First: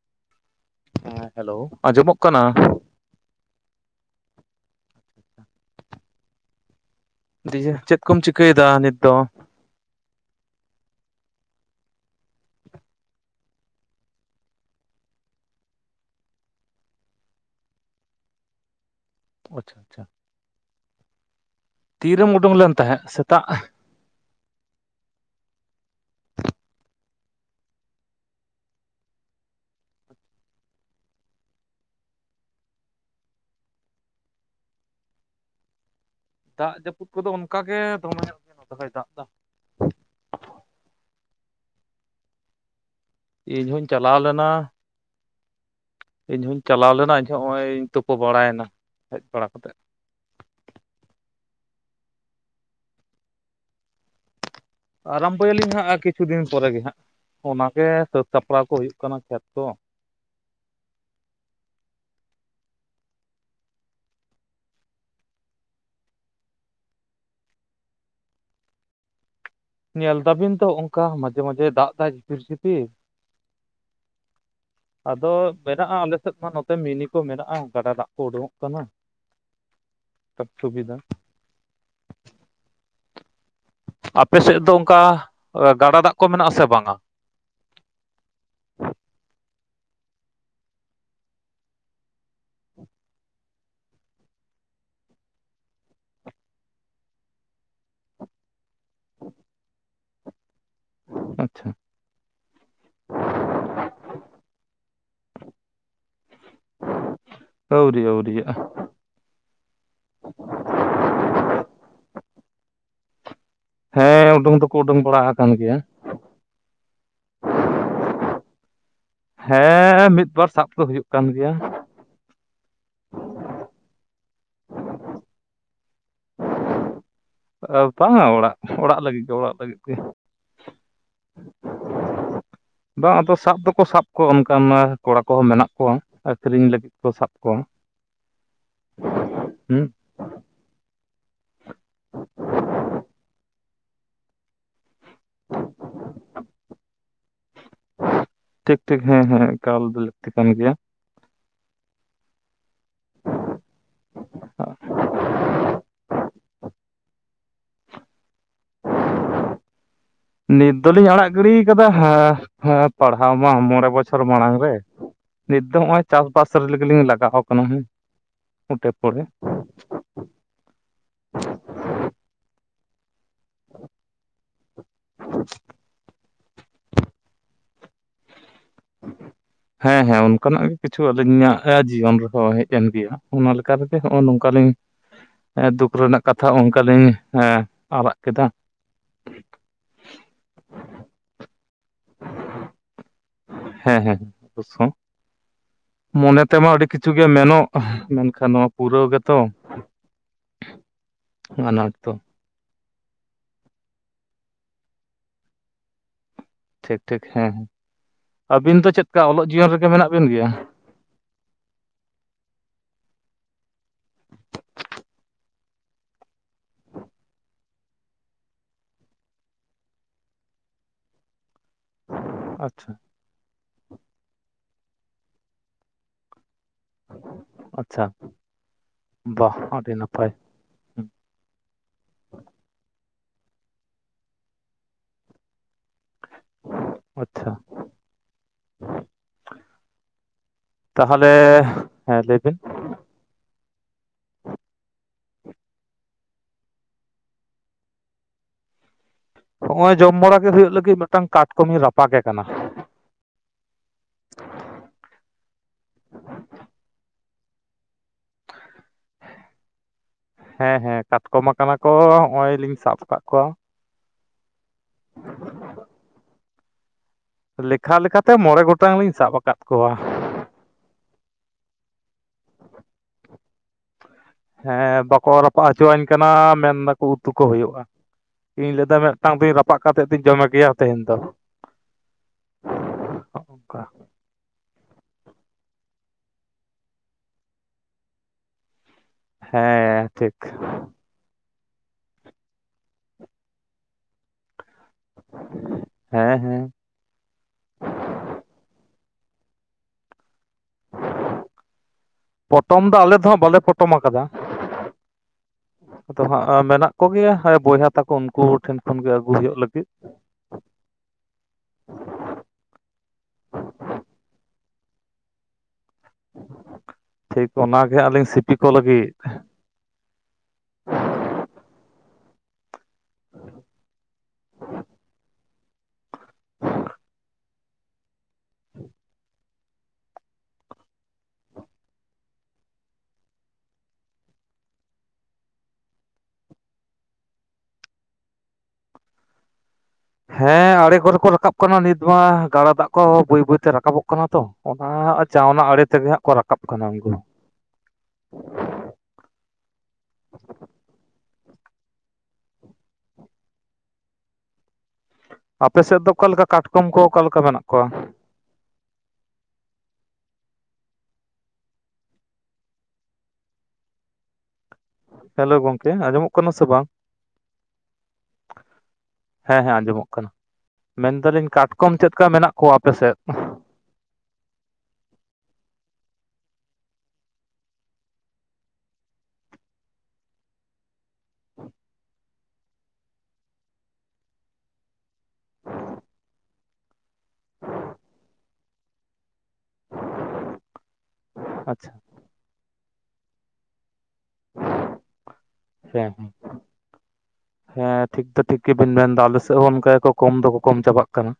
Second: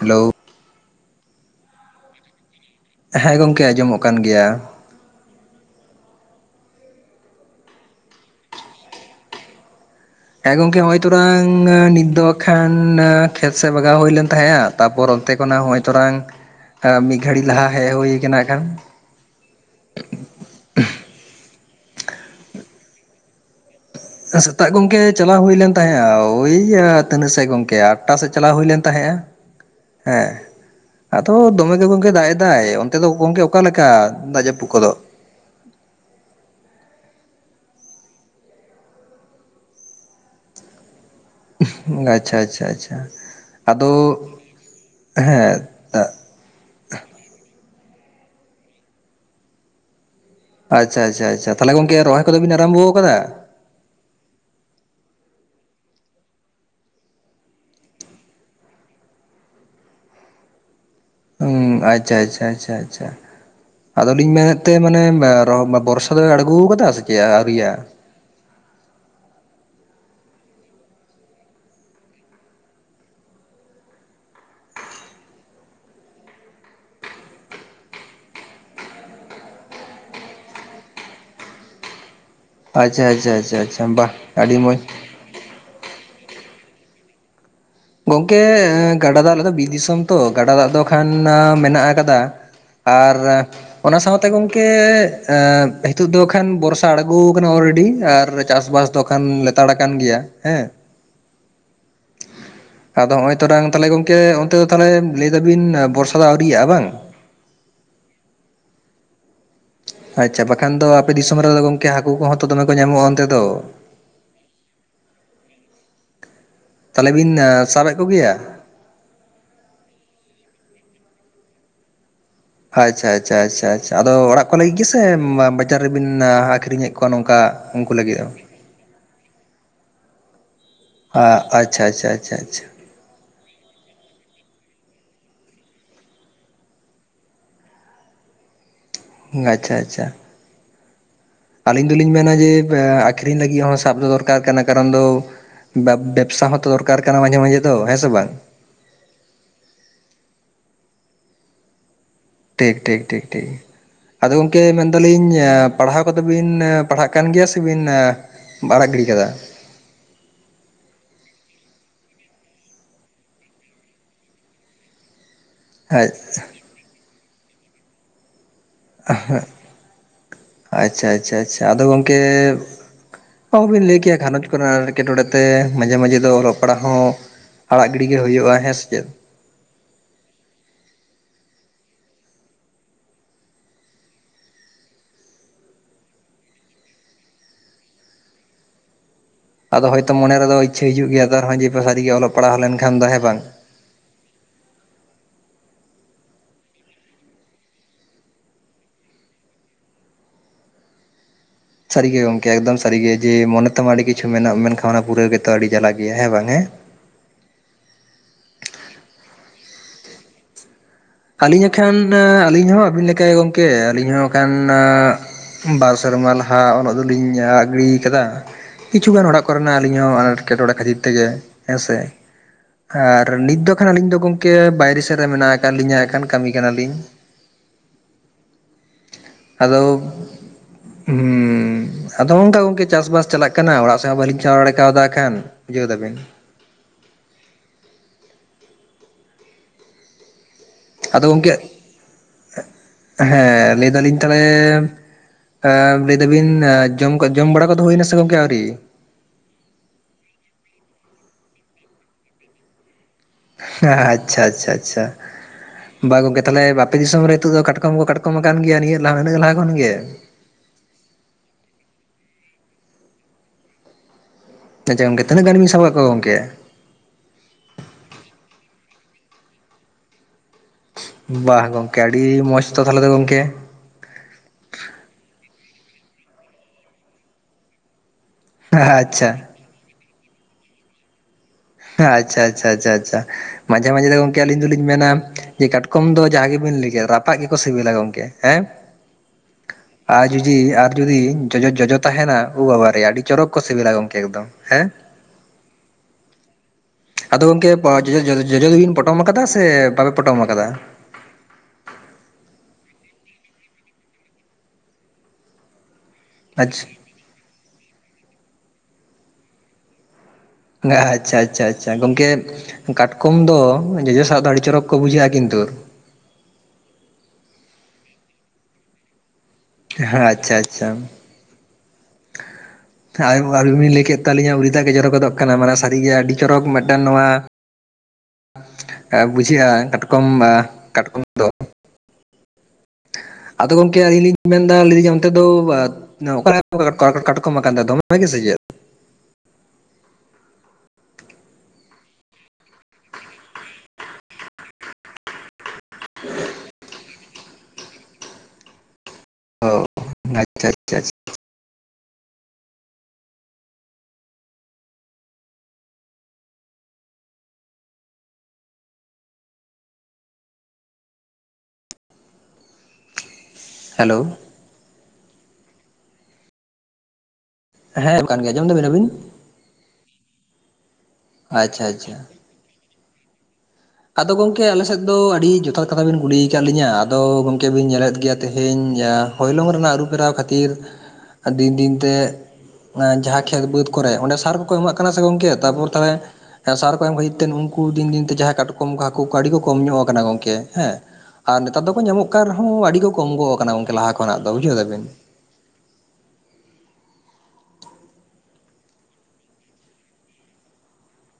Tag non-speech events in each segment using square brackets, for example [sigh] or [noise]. Hello. ᱦᱮᱸ hello ᱟᱸᱡᱚᱢᱚᱜ ᱠᱟᱱᱟ᱾ ᱦᱮᱸ ᱜᱚᱝᱠᱮ ᱟᱸᱡᱚᱢᱚᱜ ᱠᱟᱱ ᱜᱮᱭᱟ᱾ ᱫᱤᱭᱮ ᱪᱮᱫ ᱠᱚᱢ ᱪᱤᱠᱟᱹᱭᱮᱫᱟ ᱱᱤᱛ ᱫᱚ? ᱦᱮᱸ ᱜᱚᱝᱠᱮ ᱱᱚᱜᱼᱚᱭ ᱛᱚᱲᱟᱝ ᱱᱤᱛ ᱫᱚ ᱠᱷᱟᱱ ᱠᱷᱮᱛ ᱥᱮᱫ ᱵᱟᱜᱟᱣ ᱦᱩᱭ ᱞᱮᱱ ᱛᱟᱦᱮᱸᱫ- ᱟ ᱾ ᱛᱟᱯᱚᱨ ᱚᱱᱛᱮ ᱠᱷᱚᱱᱟᱜ ᱦᱚᱸᱜᱼᱚᱭ ᱛᱚᱨᱟᱝ ᱢᱤᱫ ᱜᱷᱟᱹᱲᱤᱡ ᱞᱟᱦᱟ ᱦᱮᱡ ᱦᱩᱭ ᱟᱠᱷᱟᱱ᱾ [inaudible] ᱛᱤᱨᱮᱢ ᱩᱰᱩᱝ ᱞᱮᱱ ᱛᱟᱦᱮᱸᱫ ᱥᱮᱛᱟᱜ ᱥᱮᱛᱟᱜ ᱜᱚᱝᱠᱮ ᱪᱟᱞᱟᱣ ᱦᱩᱭᱞᱱ ᱛᱟᱦᱮᱸᱜᱼᱟ, ᱳᱭ ᱛᱤᱱᱟᱹᱜ ᱥᱮᱫ ᱜᱚᱝᱠᱮ ᱟᱴᱴᱟ ᱥᱮᱫ᱾ ᱪᱟᱞᱟᱣ ᱦᱩᱭ ᱞᱮᱱ ᱛᱟᱦᱮᱸᱼᱟ, ᱦᱮᱸ᱾ ᱟᱫᱚ ᱫᱚᱢᱮᱜ ᱜᱮ ᱜᱚᱝᱠᱮ ᱫᱟᱜ ᱮᱫᱟᱭ, ᱚᱱᱛᱮ ᱫᱚ ᱜᱚᱝᱠᱮ ᱚᱠᱟᱞ ᱞᱮᱠᱟ ᱫᱟᱜ ᱡᱟᱹᱯᱩ ᱠᱚᱫᱚ? ᱫᱟᱜ ᱡᱟᱹᱯᱩᱫ ᱠᱚᱫᱚ ᱚᱱᱠᱟᱟᱜ ᱜᱮ ᱫᱚᱢᱮᱚᱜ ᱜᱮᱭᱟ ᱱᱚᱰᱮᱭ ᱫᱟᱜ ᱫᱟ ᱾ ᱟᱪᱪᱷᱟ ᱟᱪᱪᱷᱟ ᱟᱪᱪᱷᱟ ᱤᱧ ᱦᱚᱧ ᱟᱫᱚ ᱪᱟᱞᱟᱣ ᱞᱮᱱᱟ ᱦᱮᱸ᱾ ᱤᱧ ᱦᱚᱸᱧ ᱪᱟᱞᱟᱣ ᱞᱮᱱᱟ ᱤᱧᱦᱚᱸ ᱱᱚᱜᱼᱚᱭᱤᱧ ᱛᱳᱯᱳ ᱵᱟᱲᱟᱭᱮᱱᱟ ᱦᱮᱡ ᱵᱟᱲᱟ ᱠᱟᱛᱮᱫ᱾ ᱟᱪᱪᱷᱟ ᱟᱪᱪᱷᱟ ᱟᱪᱪᱷᱟ ᱛᱟᱦᱚᱞᱮ ᱜᱚᱝᱠᱮ ᱨᱚᱦᱚᱭ ᱠᱚᱫᱚᱵᱤᱱ ᱟᱨᱚᱢᱵᱚ ᱟᱠᱟᱫᱟ ᱟᱨᱚᱢᱵᱚᱭᱟᱹᱞᱤᱧ ᱦᱟᱸᱜ ᱠᱤᱪᱷᱩ ᱫᱤᱱ ᱯᱚᱨᱮ ᱜᱮ ᱦᱟᱸᱜ ᱚᱱᱟᱜᱮ ᱥᱟᱹᱛ ᱥᱟᱯᱲᱟᱣ ᱠᱚ ᱦᱩᱭᱩᱜ ᱠᱟᱱᱟ ᱠᱷᱮᱛ ᱛᱚ ᱦᱩᱸ ᱟᱪᱪᱷᱟ ᱟᱪᱪᱷᱟ ᱟᱪᱪᱷᱟ ᱟᱪᱪᱷᱟ᱾ ᱟᱫᱚᱞᱤᱧ ᱢᱮᱱᱮᱫ ᱛᱮ ᱢᱟᱱᱮ ᱵᱚᱨᱥᱟ ᱫᱚᱭ ᱟᱬᱜᱳ ᱠᱟᱫᱟ ᱥᱮ ᱪᱮᱫ ᱟᱹᱣᱨᱤᱭᱟ-ᱟ ᱧᱮᱞ ᱫᱟᱵᱤᱱ ᱛᱚ ᱚᱱᱠᱟ ᱢᱟᱡᱷᱮ ᱢᱟᱡᱷᱮ ᱫᱟᱜ ᱫᱟᱭ ᱡᱷᱤᱯᱤᱨ ᱥᱤᱷᱤᱯᱤᱨ᱾ ᱟᱫᱚ ᱢᱮᱱᱟᱜᱼᱟ ᱟᱞᱮ ᱥᱮᱫ ᱢᱟ ᱱᱚᱛᱮ ᱢᱤᱱᱤ ᱠᱚ ᱢᱮᱱᱟᱜᱼᱟ ᱜᱟᱰᱟ ᱫᱟᱜ ᱠᱚ ᱩᱰᱩᱝᱚᱜ ᱠᱟᱱᱟ᱾ ᱥᱚᱵ [unintelligible] ᱥᱩᱵᱤᱫᱷᱟ ᱟᱪᱪᱷᱟ ᱟᱪᱪᱷᱟ ᱟᱪᱪᱷᱟ ᱟᱪᱪᱷᱟ᱾ ᱵᱟᱦ ᱟᱯᱮ ᱟᱹᱰᱤ ᱥᱮᱫ ᱫᱚ ᱢᱚᱸᱡᱽ ᱚᱱᱠᱟ ᱜᱟᱰᱟ ᱫᱟᱜ ᱠᱚ ᱢᱮᱱᱟᱜ ᱟᱥᱮ ᱵᱟᱝ-ᱟ ᱜᱚᱝᱠᱮ ᱜᱟᱰᱟ ᱫᱟᱜ ᱟᱞᱮ ᱫᱚ ᱵᱤᱨ ᱫᱤᱥᱚᱢ ᱛᱚ ᱜᱟᱰᱟ ᱫᱟᱜ ᱫᱚ ᱠᱷᱟᱱ ᱢᱮᱱᱟᱜ ᱟᱠᱟᱫᱟ᱾ ᱟᱨ ᱚᱱᱟ ᱥᱟᱶᱛᱮ ᱜᱚᱝᱠᱮ ᱱᱤᱛᱚᱜ ᱫᱚ ᱟᱠᱷᱟᱱ ᱵᱚᱨᱥᱟ ᱟᱬᱜᱳ ᱟᱠᱟᱱᱟ ᱚᱞᱨᱮᱰᱤ ᱟᱨ ᱪᱟᱥᱵᱟᱥ᱾ ᱛᱚ ᱠᱷᱟᱱ ᱞᱮᱛᱟᱲ ᱟᱠᱟᱱ ᱜᱮᱭᱟ ᱦᱮᱸ ᱟᱪᱪᱷᱟ᱾ ᱟᱫᱚ ᱦᱚᱸᱜᱼᱚᱭ ᱛᱚᱨᱟ ᱛᱟᱦᱚᱞᱮ ᱜᱚᱝᱠᱮ ᱚᱱᱛᱮ ᱛᱟᱦᱚᱞᱮ ᱞᱟᱹᱭ ᱫᱟᱵᱤᱱ ᱵᱚᱨᱥᱟ ᱫᱚ ᱟᱹᱣᱨᱤᱭᱟᱜᱼᱟ ᱵᱟᱝ᱾ ᱟᱹᱣᱨᱤ ᱟᱹᱣᱨᱤᱭᱟᱜ-ᱟ᱾ ᱟᱪᱪᱷᱟ ᱵᱟᱠᱷᱟᱱ ᱫᱚ ᱟᱯᱮ ᱫᱤᱥᱚᱢ ᱨᱮᱫᱚ ᱜᱚᱝᱠᱮ ᱦᱟᱹᱠᱩ ᱠᱚᱦᱚᱸ ᱛᱚ ᱫᱚᱢᱮ ᱠᱚ ᱧᱟᱢᱚᱜᱼᱟ ᱚᱱᱛᱮ ᱫᱚ᱾ ᱦᱮᱸ ᱩᱰᱩᱝ ᱫᱚᱠᱚ ᱩᱰᱩᱝ ᱵᱟᱲᱟ ᱟᱠᱟᱱ ᱜᱮᱭᱟ᱾ ᱛᱟᱦᱚᱞᱮ ᱵᱤᱱ ᱥᱟᱵᱮᱫ ᱠᱚᱜᱮᱭᱟ᱾ ᱦᱮᱸ ᱢᱤᱫ ᱵᱟᱨ ᱥᱟᱵ ᱫᱚ ᱦᱩᱭᱩᱜ ᱠᱟᱱ ᱜᱮᱭᱟ᱾ ᱟᱪᱪᱷᱟ ᱟᱪᱪᱷᱟ ᱟᱪᱪᱷᱟ ᱟᱪᱪᱷᱟ ᱟᱫᱚ ᱚᱲᱟᱜ ᱠᱚ ᱞᱟᱹᱜᱤᱫ ᱜᱮ ᱥᱮ᱾ ᱵᱟᱡᱟᱨ ᱨᱮᱵᱤᱱ ᱟᱠᱷᱨᱤᱧᱮᱫ ᱠᱚᱣᱟ ᱱᱚᱝᱠᱟ ᱩᱱᱠᱩ ᱞᱟᱹᱜᱤᱫ ᱵᱟᱝᱟ ᱦᱚ᱾ ᱚᱲᱟᱜ ᱚᱲᱟᱜ ᱞᱟᱹᱜᱤᱫ [inaudible] ᱟ ᱟᱪᱪᱷᱟ ᱟᱪᱪᱷᱟ ᱟᱪᱪᱷᱟ ᱟᱪᱪᱷᱟ᱾ ᱵᱟᱝ ᱟᱫᱚ ᱥᱟᱵ ᱫᱚᱠᱚ ᱥᱟᱵ ᱠᱚᱣᱟ ᱚᱱᱠᱟᱱ ᱢᱟ ᱠᱚᱲᱟ ᱠᱚᱦᱚᱸ ᱢᱮᱱᱟᱜ ᱠᱚᱣᱟ᱾ ᱟᱠᱷᱨᱤᱧ ᱞᱟᱹᱜᱤᱫ ᱠᱚ ᱥᱟᱵ ᱠᱚᱣᱟ᱾ ᱟᱪᱪᱷᱟ ᱦᱩᱸ᱾ ᱟᱪᱪᱷᱟ᱾ ᱟᱹᱞᱤᱧ ᱫᱚᱞᱤᱧ ᱢᱮᱱᱟ ᱡᱮ ᱟᱠᱠᱷᱨᱤᱧ ᱞᱟᱹᱜᱤᱫ ᱦᱚᱸ ᱥᱟᱵ ᱫᱚ ᱫᱚᱨᱠᱟᱨ ᱠᱟᱱᱟ ᱠᱟᱨᱚᱱ ᱫᱚ᱾ ᱵᱮᱵᱽᱥᱟ ᱦᱚᱸᱛᱚ ᱫᱚᱨᱠᱟᱨ ᱠᱟᱱᱟ ᱢᱟᱡᱷᱮ ᱢᱟᱡᱷᱮ ᱫᱚ ᱦᱮᱸ ᱥᱮ ᱵᱟᱝ᱾ ᱴᱷᱤᱠ ᱴᱷᱤᱠ ᱦᱮᱸ ᱦᱮᱸ ᱮᱠᱟᱞ ᱫᱚ ᱞᱟᱹᱠᱛᱤ ᱠᱟᱱ ᱜᱮᱭᱟ ᱴᱷᱤᱠ ᱴᱷᱤᱠ ᱴᱷᱤᱠ ᱴᱷᱤᱠ᱾ ᱟᱫᱚ ᱜᱚᱝᱠᱮ ᱢᱮᱱᱫᱟᱞᱤᱧ ᱯᱟᱲᱦᱟᱣ ᱠᱚᱫᱚ ᱵᱤᱱ ᱯᱟᱲᱦᱟᱜ ᱠᱟᱱ ᱜᱮᱭᱟ ᱥᱮᱵᱤᱱ᱾ ᱟᱲᱟᱜ ᱜᱤᱰᱤ ᱠᱟᱫᱟ᱾ ᱟᱨ [inaudible] ᱱᱤᱛ ᱫᱚᱞᱤᱧ ᱟᱲᱟᱜ ᱜᱤᱲᱤ ᱠᱟᱫᱟ ᱦᱟᱸ ᱯᱟᱲᱦᱟᱣ ᱢᱟ ᱢᱚᱬᱮ ᱵᱚᱪᱷᱚᱨ ᱢᱟᱲᱟᱝ ᱨᱮ᱾ ᱱᱤᱛ ᱫᱚ ᱦᱚᱸᱜᱼᱚᱭ ᱪᱟᱥᱼᱵᱟᱥ ᱨᱮᱜᱮ ᱞᱤᱧ ᱞᱟᱜᱟᱣ ᱠᱟᱱᱟ, ᱦᱩᱸ᱾ ᱮᱸᱦᱮᱸᱜ, ᱟᱪᱪᱷᱟ ᱟᱪᱪᱷᱟ ᱟᱪᱪᱷᱟ ᱟᱫᱚ ᱜᱚᱢᱠᱮ ᱚᱦᱚᱵᱤᱱ ᱞᱟᱹᱭ ᱠᱮᱭᱟ ᱜᱷᱟᱨᱚᱸᱡᱽ ᱠᱚᱨᱮᱱᱟᱜ ᱮᱲᱠᱮᱴᱚᱲᱮ ᱛᱮ ᱢᱟᱡᱷᱮ ᱢᱟᱡᱷᱮ ᱫᱚ ᱚᱞᱚᱜ ᱯᱟᱲᱦᱟᱜ ᱦᱚᱸ ᱟᱲᱟᱜ ᱜᱤᱰᱤ ᱜᱮ ᱦᱩᱭᱩᱜᱼᱟ, ᱦᱮᱸ‌ᱥ ᱦᱮᱸ ᱦᱮᱸ ᱚᱱᱠᱟᱱᱟᱜ ᱜᱮ ᱠᱤᱪᱷᱩ ᱟᱹᱞᱤᱧᱟᱜ ᱡᱤᱭᱚᱱ ᱨᱮᱦᱚᱸ ᱦᱮᱡ ᱮᱱ ᱜᱮᱭᱟ ᱚᱱᱟ ᱞᱮᱠᱟ ᱨᱮᱜᱮ ᱱᱚᱜᱼᱚᱭ ᱱᱚᱝᱠᱟᱞᱤᱧ᱾ ᱫᱩᱠ ᱨᱮᱱᱟᱜ ᱠᱟᱛᱷᱟ ᱚᱱᱠᱟᱞᱤᱧ ᱟᱲᱟᱜ ᱠᱮᱫᱟ᱾ ᱟᱫᱚ ᱦᱳᱭᱛᱚ ᱢᱚᱱᱮ ᱨᱮᱫᱚ ᱤᱪᱪᱷᱟᱹ ᱦᱤᱡᱩᱜ ᱜᱮᱭᱟ ᱟᱨᱦᱚᱸ ᱡᱮ [unintelligible] ᱥᱤ ᱚᱞᱚᱜ ᱯᱟᱲᱦᱟᱣ ᱞᱮᱱᱠᱷᱟᱱ ᱫᱚ ᱦᱮᱸ ᱵᱟᱝ ᱦᱮᱸ ᱦᱮᱸ ᱚᱵᱚᱥᱥᱚ᱾ ᱢᱚᱱᱮ ᱛᱮᱢᱟ ᱟᱹᱰᱤ ᱠᱤᱪᱷᱩ ᱜᱮ ᱢᱮᱱᱚᱜ ᱢᱮᱱᱠᱷᱟᱱ ᱱᱚᱣᱟ ᱯᱩᱨᱟᱹᱣ ᱜᱮᱛᱚ᱾ [inaudible] ᱟᱱᱟᱴ ᱥᱟᱹᱨᱤ ᱫᱚ ᱜᱮ ᱜᱚᱝᱠᱮ ᱮᱠᱫᱚᱢ ᱥᱟᱹᱨᱤ ᱜᱮ ᱡᱮ ᱢᱚᱱᱮ ᱛᱮᱢᱟ ᱟᱹᱰᱤ ᱠᱤᱪᱷᱩ ᱢᱮᱱᱚᱜᱼᱟ ᱢᱮᱱᱠᱷᱟᱱ ᱚᱱᱟ ᱯᱩᱨᱟᱹᱣ ᱜᱮᱛᱚ ᱟᱹᱰᱤ ᱡᱟᱞᱟ ᱜᱮᱭᱟ ᱦᱮᱸ ᱵᱟᱝ ᱦᱮᱸ᱾ ᱴᱷᱤᱠ ᱴᱷᱤᱠ ᱦᱮᱸ ᱦᱮᱸ ᱟᱹᱵᱤᱱ ᱫᱚ ᱪᱮᱫᱠᱟ ᱚᱞᱚᱜ ᱡᱤᱭᱚᱱ ᱨᱮᱜᱮ ᱢᱮᱱᱟᱜ ᱵᱤᱱ ᱜᱮᱭᱟ᱾ ᱟᱹᱞᱤᱧ ᱮᱠᱷᱟᱱ ᱟᱹᱞᱤᱧ ᱦᱚᱸ ᱟᱹᱵᱤᱱ ᱞᱮᱠᱟ ᱜᱮ ᱜᱚᱝᱠᱮ ᱟᱹᱞᱤᱧ ᱦᱚᱸ ᱮᱠᱷᱟᱱ᱾ ᱵᱟᱨ ᱥᱮᱨᱢᱟ ᱞᱟᱦᱟ ᱚᱞᱚᱜ ᱫᱚᱞᱤᱧ ᱟᱲᱟᱜ ᱜᱤᱲᱤ ᱟᱠᱟᱫᱟ᱾ ᱠᱤᱪᱷᱩᱜᱟᱱ ᱚᱲᱟᱜ ᱠᱚᱨᱮᱱᱟᱜ ᱟᱹᱞᱤᱞ ᱦᱚᱸ ᱟᱱᱟᱴ ᱮᱴᱠᱮᱴᱚᱬᱮ ᱠᱷᱟᱹᱛᱤᱨ ᱛᱮᱜᱮ᱾ ᱦᱮᱸᱥᱮ ᱟᱪᱪᱷᱟ ᱟᱨ ᱱᱤᱛ ᱫᱚ ᱠᱷᱟᱱ ᱟᱹᱞᱤᱧ ᱫᱚ ᱜᱚᱢᱠᱮ ᱵᱟᱭᱨᱮ ᱥᱮᱫ ᱨᱮ ᱢᱮᱱᱟᱜ ᱟᱠᱟᱫ ᱞᱤᱧᱟᱹ᱾ ᱮᱱᱠᱷᱟᱱ ᱠᱟᱹᱢᱤ ᱠᱟᱱᱟᱞᱤᱧ᱾ ᱟᱪᱪᱷᱟ ᱵᱟᱦ ᱟᱫᱚ ᱟᱹᱰᱤ ᱱᱟᱯᱟᱭ ᱦᱩᱸᱻ ᱦᱩᱸ, ᱟᱫᱚ ᱚᱝᱠᱟ ᱜᱚᱝᱠᱮ ᱪᱟᱥᱼᱵᱟᱥ ᱪᱟᱞᱟᱜ ᱠᱟᱱᱟ ᱚᱲᱟᱜ ᱥᱮᱫ ᱦᱚᱸ ᱵᱟᱹᱞᱤᱧ ᱪᱟᱞᱟᱣᱟᱲᱮ ᱠᱟᱣᱫᱟ ᱦᱟᱸᱜ ᱠᱷᱟᱱ ᱵᱩᱡᱷᱟᱹᱣ ᱫᱟᱵᱤᱱ᱾ ᱟᱪᱪᱷᱟ᱾ ᱟᱫᱚ ᱛᱟᱦᱚᱞᱮ ᱜᱚᱝᱠᱮ ᱦᱮᱸ ᱞᱟᱹᱭᱵᱤᱱ? ᱦᱮᱸ ᱞᱟᱹᱭ ᱫᱟᱞᱤᱧ ᱛᱟᱞᱦᱮ ᱮ ᱞᱟᱹᱭ ᱫᱟᱵᱤᱱ ᱮ ᱡᱚᱢ ᱠᱚ ᱡᱚᱢ ᱵᱟᱲᱟ ᱠᱚᱫᱚ ᱦᱩᱭ ᱱᱟ ᱥᱮ ᱜᱚᱝᱠᱮ ᱟᱹᱣᱨᱤ? ᱦᱚᱸ ᱚᱭ ᱡᱚᱢ ᱵᱟᱲᱟ ᱜᱮ ᱦᱩᱭᱩᱜ ᱞᱟᱹᱜᱤᱫ ᱢᱤᱫᱴᱟᱝ ᱠᱟᱴᱠᱚᱢᱤᱧ ᱨᱟᱯᱟ ᱜᱮ ᱠᱟᱱᱟ᱾ ᱦᱮᱸ ᱟᱪᱪᱷᱟ ᱟᱪᱪᱷᱟ ᱟᱪᱪᱷᱟ᱾ ᱵᱟ ᱜᱚᱢᱠᱮ ᱛᱟᱞᱦᱮ ᱵᱟᱯᱮ ᱫᱤᱥᱚᱢ ᱨᱮ ᱱᱤᱛᱚᱜ ᱫᱚ ᱠᱟᱴᱠᱚᱢ ᱠᱚ ᱠᱟᱴᱠᱚᱢ ᱟᱠᱟᱱ ᱜᱮᱭᱟ ᱱᱤᱭᱟᱹ ᱞᱟᱦᱟ ᱤᱱᱟᱹᱜ ᱞᱟᱦᱟ ᱠᱷᱚᱱ ᱜᱮ ᱦᱮᱸ ᱦᱮᱸ ᱠᱟᱴᱠᱚᱢ ᱟᱠᱟᱱᱟ ᱠᱚ ᱦᱚᱸᱜ-ᱚᱭ ᱞᱤᱧ ᱥᱟᱵ ᱟᱠᱟᱫ ᱠᱚᱣᱟ᱾ ᱟᱪᱪᱷᱟ ᱜᱚᱢᱠᱮ ᱛᱤᱱᱟᱹᱜ ᱜᱟᱱᱵᱤᱱ ᱥᱟᱵ ᱟᱠᱟᱫ ᱠᱚᱣᱟ ᱜᱚᱢᱠᱮ ᱞᱮᱠᱷᱟ ᱞᱮᱠᱷᱟᱛᱮ ᱢᱚᱬᱮ ᱜᱚᱴᱟᱝ ᱞᱤᱧ ᱥᱟᱵ ᱟᱠᱟᱫ ᱠᱚᱣᱟ᱾ ᱵᱟᱦ ᱜᱚᱝᱠᱮ ᱟᱹᱰᱤ ᱢᱚᱸᱡᱽ ᱛᱚ ᱛᱟᱦᱚᱞᱮ ᱫᱚ ᱜᱚᱝᱠᱮ ᱦᱮᱸ ᱵᱟᱠᱚ ᱨᱟᱯᱟᱜ ᱦᱚᱪᱚᱣᱟᱹᱧ ᱠᱟᱱᱟ ᱢᱮᱱᱫᱟᱠᱚ ᱩᱛᱩ ᱠᱚ ᱦᱩᱭᱩᱜ-ᱟ᱾ ᱤᱧ ᱞᱟᱹᱭᱫᱟ ᱟᱪᱪᱷᱟ ᱢᱤᱫᱴᱟᱝ ᱫᱩᱧ ᱨᱟᱯᱟᱜ ᱠᱟᱛᱮᱫ ᱫᱩᱧ ᱡᱚᱢᱮᱜᱮᱭᱟ ᱛᱮᱦᱮᱧ ᱫᱚ᱾ ᱦᱮᱸ, ᱟᱪᱪᱷᱟᱼᱟᱪᱪᱷᱟᱼᱟᱪᱪᱷᱟᱼᱟᱪᱪᱷᱟ᱾ ᱚᱱᱠᱟ ᱢᱟᱡᱷᱮ-ᱢᱟᱡᱷᱮ ᱫᱚ ᱜᱚᱢᱠᱮ ᱟᱹᱞᱤᱧ ᱫᱩᱞᱤᱧ ᱢᱮᱱᱟ, ᱡᱮ ᱠᱟᱴᱠᱚᱢ ᱫᱚ ᱡᱟᱦᱟ ᱜᱮᱵᱤᱱ ᱞᱟᱹᱭ ᱠᱮᱫ ᱨᱟᱯᱟᱜ ᱜᱮᱠᱚ ᱥᱤᱵᱤᱞᱟ ᱜᱚᱢᱠᱮ ᱦᱮᱸ᱾ ᱦᱮᱸ ᱟ ᱴᱷᱤᱠ ᱡᱩᱫᱤ ᱟᱨ ᱡᱩᱫᱤ ᱡᱚᱡᱚᱼᱡᱚᱡᱚ ᱛᱟᱦᱮᱸᱱᱟ ᱩ ᱵᱟᱵᱟ ᱨᱮ ᱟᱹᱰᱤ ᱪᱚᱨᱚᱠ ᱠᱚ ᱥᱮᱵᱮᱞᱟ ᱜᱚᱢᱠᱮ ᱮᱠᱫᱚᱢ, ᱦᱮᱸ᱾ ᱦᱮᱸ ᱦᱮᱸ᱾ ᱟᱫᱚ ᱜᱚᱝᱠᱮ ᱵᱟ ᱡᱚᱡᱚᱼᱡᱚᱡᱚ ᱡᱚᱡᱚ ᱫᱚᱵᱤᱱ ᱯᱚᱴᱚᱢ ᱠᱟᱫᱟ ᱥᱮ ᱵᱟᱯᱮ ᱯᱚᱴᱚᱢ ᱟᱠᱟᱫᱟ? ᱯᱚᱴᱚᱢ ᱫᱚ ᱟᱞᱮ ᱫᱚ ᱦᱟᱸᱜ ᱵᱟᱞᱮ ᱯᱚᱴᱚᱢᱠᱟᱫᱟ ᱟᱫᱚ ᱦᱟᱸᱜ ᱟᱪᱪᱷᱟ ᱢᱮᱱᱟᱜ ᱠᱚᱜᱮᱭᱟ ᱮᱸ ᱵᱚᱭᱦᱟ ᱛᱟᱠᱚ ᱩᱱᱠᱩ ᱴᱷᱮᱱ ᱠᱷᱚᱱᱜᱮ ᱟᱹᱜᱩ ᱦᱩᱭᱩᱜ ᱞᱟᱹᱜᱤᱫ ᱟᱪᱪᱷᱟ ᱟᱪᱪᱷᱟ ᱟᱪᱪᱷᱟ ᱜᱚᱝᱠᱮ ᱠᱟᱴᱠᱚᱢ ᱫᱚ ᱡᱚᱡᱚ ᱥᱟᱶ ᱫᱚ ᱟᱹᱰᱤ ᱪᱚᱨᱚᱠ ᱠᱚ ᱵᱩᱡᱷᱟᱹᱜ-ᱟ ᱠᱤᱱᱛᱩᱨ ᱴᱷᱤᱠ ᱚᱱᱟᱜᱮ ᱟᱹᱞᱤᱧ ᱥᱤᱯᱤ ᱠᱚ ᱞᱟᱹᱜᱤᱫ ᱦᱮᱸ ᱟᱪᱪᱷᱟ ᱟᱪᱪᱷᱟ ᱟᱵᱤᱱ, ᱟᱵᱤᱱᱞᱟᱹᱭ ᱠᱮᱫ ᱛᱮ ᱟᱹᱞᱤᱧᱟᱜ ᱩᱞᱤᱫᱟᱜ ᱜᱮ ᱡᱚᱨᱚᱠ ᱜᱚᱫᱚᱜ ᱠᱟᱱᱟ ᱢᱟᱱᱮ ᱥᱟᱹᱨᱤᱜᱮ ᱟᱹᱰᱤ ᱪᱚᱨᱚᱠ ᱢᱤᱫᱴᱟᱝ ᱱᱚᱣᱟ ᱮᱸ ᱵᱩᱡᱷᱟᱹᱜ-ᱟ ᱠᱟᱴᱠᱚᱢ, ᱠᱟᱴᱠᱚᱢ ᱫᱚ ᱟᱫᱚ ᱜᱚᱝᱠᱮ ᱟᱞᱤᱧ ᱞᱤᱧ ᱢᱮᱱᱮᱫᱟ ᱞᱟᱹᱭᱫᱟᱹᱧ ᱚᱱᱛᱮ ᱫᱚ ᱚᱠᱟ ᱠᱚᱨᱮ ᱠᱚ ᱠᱟᱴᱠᱚᱢ ᱟᱠᱟᱱᱛᱮ ᱫᱚᱢᱮ ᱜᱮ ᱥᱮ ᱪᱮᱫ? ᱦᱮᱸ ᱟᱲᱮ ᱠᱚᱨᱮ ᱠᱚ ᱨᱟᱠᱟᱵ ᱠᱟᱱᱟ ᱱᱤᱛ ᱢᱟ ᱜᱟᱰᱟ ᱫᱟᱜ ᱠᱚ ᱵᱟᱹᱭ ᱵᱟᱹᱭ ᱛᱮ ᱨᱟᱠᱟᱵᱚᱜ ᱠᱟᱱᱟ ᱛᱚ᱾ ᱚᱱᱟ ᱪᱟᱣᱱᱟᱜ ᱟᱲᱮ ᱛᱮᱜᱮ ᱦᱟᱸᱜ ᱠᱚ ᱨᱟᱠᱟᱵ ᱠᱟᱱᱟ ᱩᱱᱠᱩ ᱚ ᱟᱪᱪᱷᱟ ᱟᱪᱪᱷᱟ ᱟᱯᱮ ᱥᱮᱫ ᱫᱚ ᱚᱠᱟ ᱞᱮᱠᱟ ᱠᱟᱴᱠᱚᱢ ᱠᱚ ᱚᱠᱟ ᱞᱮᱠᱟ ᱢᱮᱱᱟᱜ ᱠᱚᱣᱟ ᱦᱮᱞᱳ ᱦᱮᱞᱳ ᱜᱚᱝᱠᱮ ᱟᱸᱡᱚᱢᱚᱜ ᱠᱟᱱᱟ ᱥᱮ ᱵᱟᱝ? ᱦᱮᱸ ᱚᱝᱠᱟᱱ ᱜᱮᱭᱟ ᱟᱸᱡᱚᱢ ᱫᱟᱵᱤᱱ ᱟᱹᱵᱤᱱ ᱦᱮᱸ ᱦᱮᱸ ᱟᱸᱡᱚᱢᱚᱜ ᱠᱟᱱᱟ᱾ ᱢᱮᱱᱫᱟᱞᱤᱧ ᱠᱟᱴᱠᱚᱢ ᱟᱪᱪᱷᱟ ᱪᱮᱫ ᱟᱪᱪᱷᱟ ᱞᱮᱠᱟ ᱢᱮᱱᱟᱜ ᱠᱚᱣᱟ ᱟᱯᱮ ᱥᱮᱫ ᱟᱫᱚ ᱜᱚᱢᱠᱮ ᱟᱞᱮᱥᱮᱫ ᱫᱚ ᱟᱹᱰᱤ ᱡᱚᱛᱷᱟᱛ ᱠᱟᱛᱷᱟ ᱵᱤᱱ ᱠᱩᱞᱤᱭᱟᱠᱟᱫ ᱞᱤᱧᱟᱹ ᱟᱫᱚ ᱜᱚᱢᱠᱮ ᱵᱤᱱ ᱧᱮᱞᱮᱫ ᱜᱮᱭᱟ ᱛᱮᱦᱮᱧ ᱮᱸ ᱦᱚᱭᱞᱚᱝ ᱨᱮᱱᱟᱜ ᱟᱹᱨᱩ ᱯᱷᱮᱨᱟᱣ ᱠᱷᱟᱹᱛᱤᱨ ᱫᱤᱱ ᱫᱤᱱ ᱛᱮ ᱡᱟᱦᱟᱸ ᱠᱷᱮᱛ ᱵᱟᱹᱫᱽ ᱠᱚᱨᱮ ᱚᱸᱰᱮ ᱥᱟᱨ ᱠᱚᱠᱚ ᱮᱢᱟᱜ ᱠᱟᱱᱟ ᱥᱮ ᱜᱚᱝᱠᱮ ᱛᱟᱨᱯᱚᱨ ᱛᱟᱦᱚᱞᱮ ᱦᱮᱸ ᱥᱟᱨ ᱠᱚ ᱮᱢ ᱦᱩᱭᱩᱜ ᱛᱮ ᱩᱱᱠᱩ ᱫᱤᱱ ᱫᱤᱱ ᱛᱮ ᱡᱟᱦᱟᱸᱭ ᱠᱟᱴᱠᱚᱢ ᱠᱟᱴᱠᱚᱢ ᱠᱚ ᱦᱟᱹᱠᱩ ᱠᱚ ᱟᱹᱰᱤ ᱠᱚ ᱠᱚᱢ ᱧᱚᱜ ᱟᱠᱟᱱᱟ ᱜᱚᱝᱠᱮ ᱦᱮᱸ ᱟᱨ ᱱᱮᱛᱟᱨ ᱟᱪᱪᱷᱟ ᱫᱚᱠᱚ ᱧᱟᱢᱚᱜ ᱚᱝᱠᱟᱱ ᱦᱚᱸ ᱟᱹᱰᱤ ᱠᱚ ᱠᱚᱢ ᱜᱚᱜ ᱠᱟᱱᱟ ᱜᱚᱝᱠᱮ ᱞᱟᱦᱟ ᱠᱷᱱᱟᱜ ᱫᱚ ᱵᱩᱡᱷᱟᱹᱣ ᱫᱟᱵᱤᱱ᱾ [unintelligible] ᱦᱮᱸ ᱴᱷᱤᱠ ᱫᱚ ᱴᱷᱤᱠ ᱜᱮᱵᱤᱱ ᱢᱮᱱᱫᱟ ᱟᱞᱮ ᱥᱮᱫ ᱦᱚᱸ ᱚᱱᱠᱟ ᱜᱮ ᱠᱚᱢ ᱫᱚᱠᱚ ᱠᱚᱢ ᱪᱟᱵᱟᱜ ᱠᱟᱱᱟ᱾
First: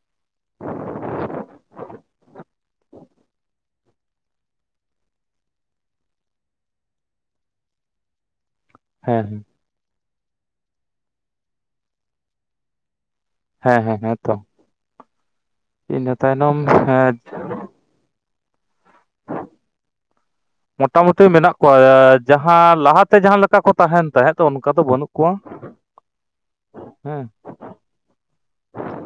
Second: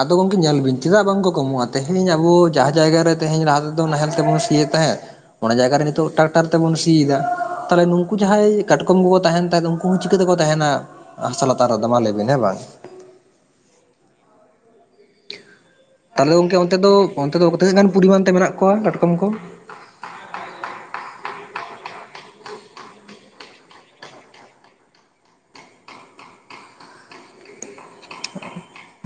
ᱟᱫᱚ ᱜᱚᱢᱠᱮ ᱧᱮᱞ ᱵᱤᱱ ᱪᱮᱫᱟᱜ ᱵᱟᱝᱠᱚ ᱠᱚᱢᱚᱜ-ᱟ ᱛᱮᱦᱤᱧ ᱟᱵᱚ ᱡᱟᱦᱟᱸ ᱡᱟᱭᱜᱟ ᱨᱮ ᱛᱮᱦᱤᱧ ᱞᱟᱦᱟ ᱛᱮᱫᱚ ᱱᱟᱦᱮᱞ ᱛᱮᱵᱚᱱ ᱥᱤᱭᱮᱫ ᱛᱟᱦᱮᱸᱫ ᱚᱱᱟ ᱡᱟᱭᱜᱟ ᱨᱮ ᱱᱤᱛᱚᱜ ᱴᱨᱟᱠᱴᱟᱨ ᱛᱮᱵᱚᱱ ᱥᱤᱭᱮᱫᱟ ᱛᱟᱦᱚᱞᱮ ᱱᱩᱠᱩ ᱡᱟᱦᱟᱸᱭ ᱠᱟᱴᱠᱚᱢ ᱠᱚᱠᱚ ᱦᱮᱸ ᱛᱟᱦᱮᱱ ᱦᱮᱸ ᱛᱟᱦᱮᱸ ᱩᱱᱠᱩ ᱦᱚᱸ ᱪᱤᱠᱟᱹ ᱛᱮᱠᱚ ᱛᱟᱦᱮᱱᱟ ᱦᱟᱥᱟ ᱞᱟᱛᱟᱨ ᱨᱮᱫᱚ ᱢᱟ ᱞᱟᱭᱵᱤᱱ ᱦᱮᱸ ᱵᱟᱝ ᱦᱮᱸ ᱦᱮᱸ ᱦᱮᱸ ᱛᱚ ᱤᱱᱟᱹ ᱛᱟᱦᱚᱞᱮ ᱜᱚᱝᱠᱮ ᱛᱟᱭᱱᱚᱢ ᱚᱱᱛᱮ ᱫᱚ ᱦᱮᱸ ᱚᱱᱛᱮ ᱫᱚ ᱛᱤᱱᱟᱹᱜ ᱜᱟᱱ ᱯᱚᱨᱤᱢᱟᱱ ᱛᱮ ᱢᱮᱱᱟᱜ ᱠᱚᱣᱟ ᱠᱟᱴᱠᱚᱢ ᱠᱚ ᱢᱚᱴᱟᱢᱩᱴᱤ ᱢᱮᱱᱟᱜ ᱠᱚᱣᱟ ᱡᱟᱦᱟᱸ ᱞᱟᱦᱟᱛᱮ ᱡᱟᱦᱟᱸ ᱞᱮᱠᱟ ᱠᱚ ᱛᱟᱦᱮᱱ ᱛᱟᱦᱮᱸᱫ ᱚᱱᱠᱟ ᱫᱚ ᱵᱟᱹᱱᱩᱜ ᱠᱚᱣᱟ ᱦᱮᱸ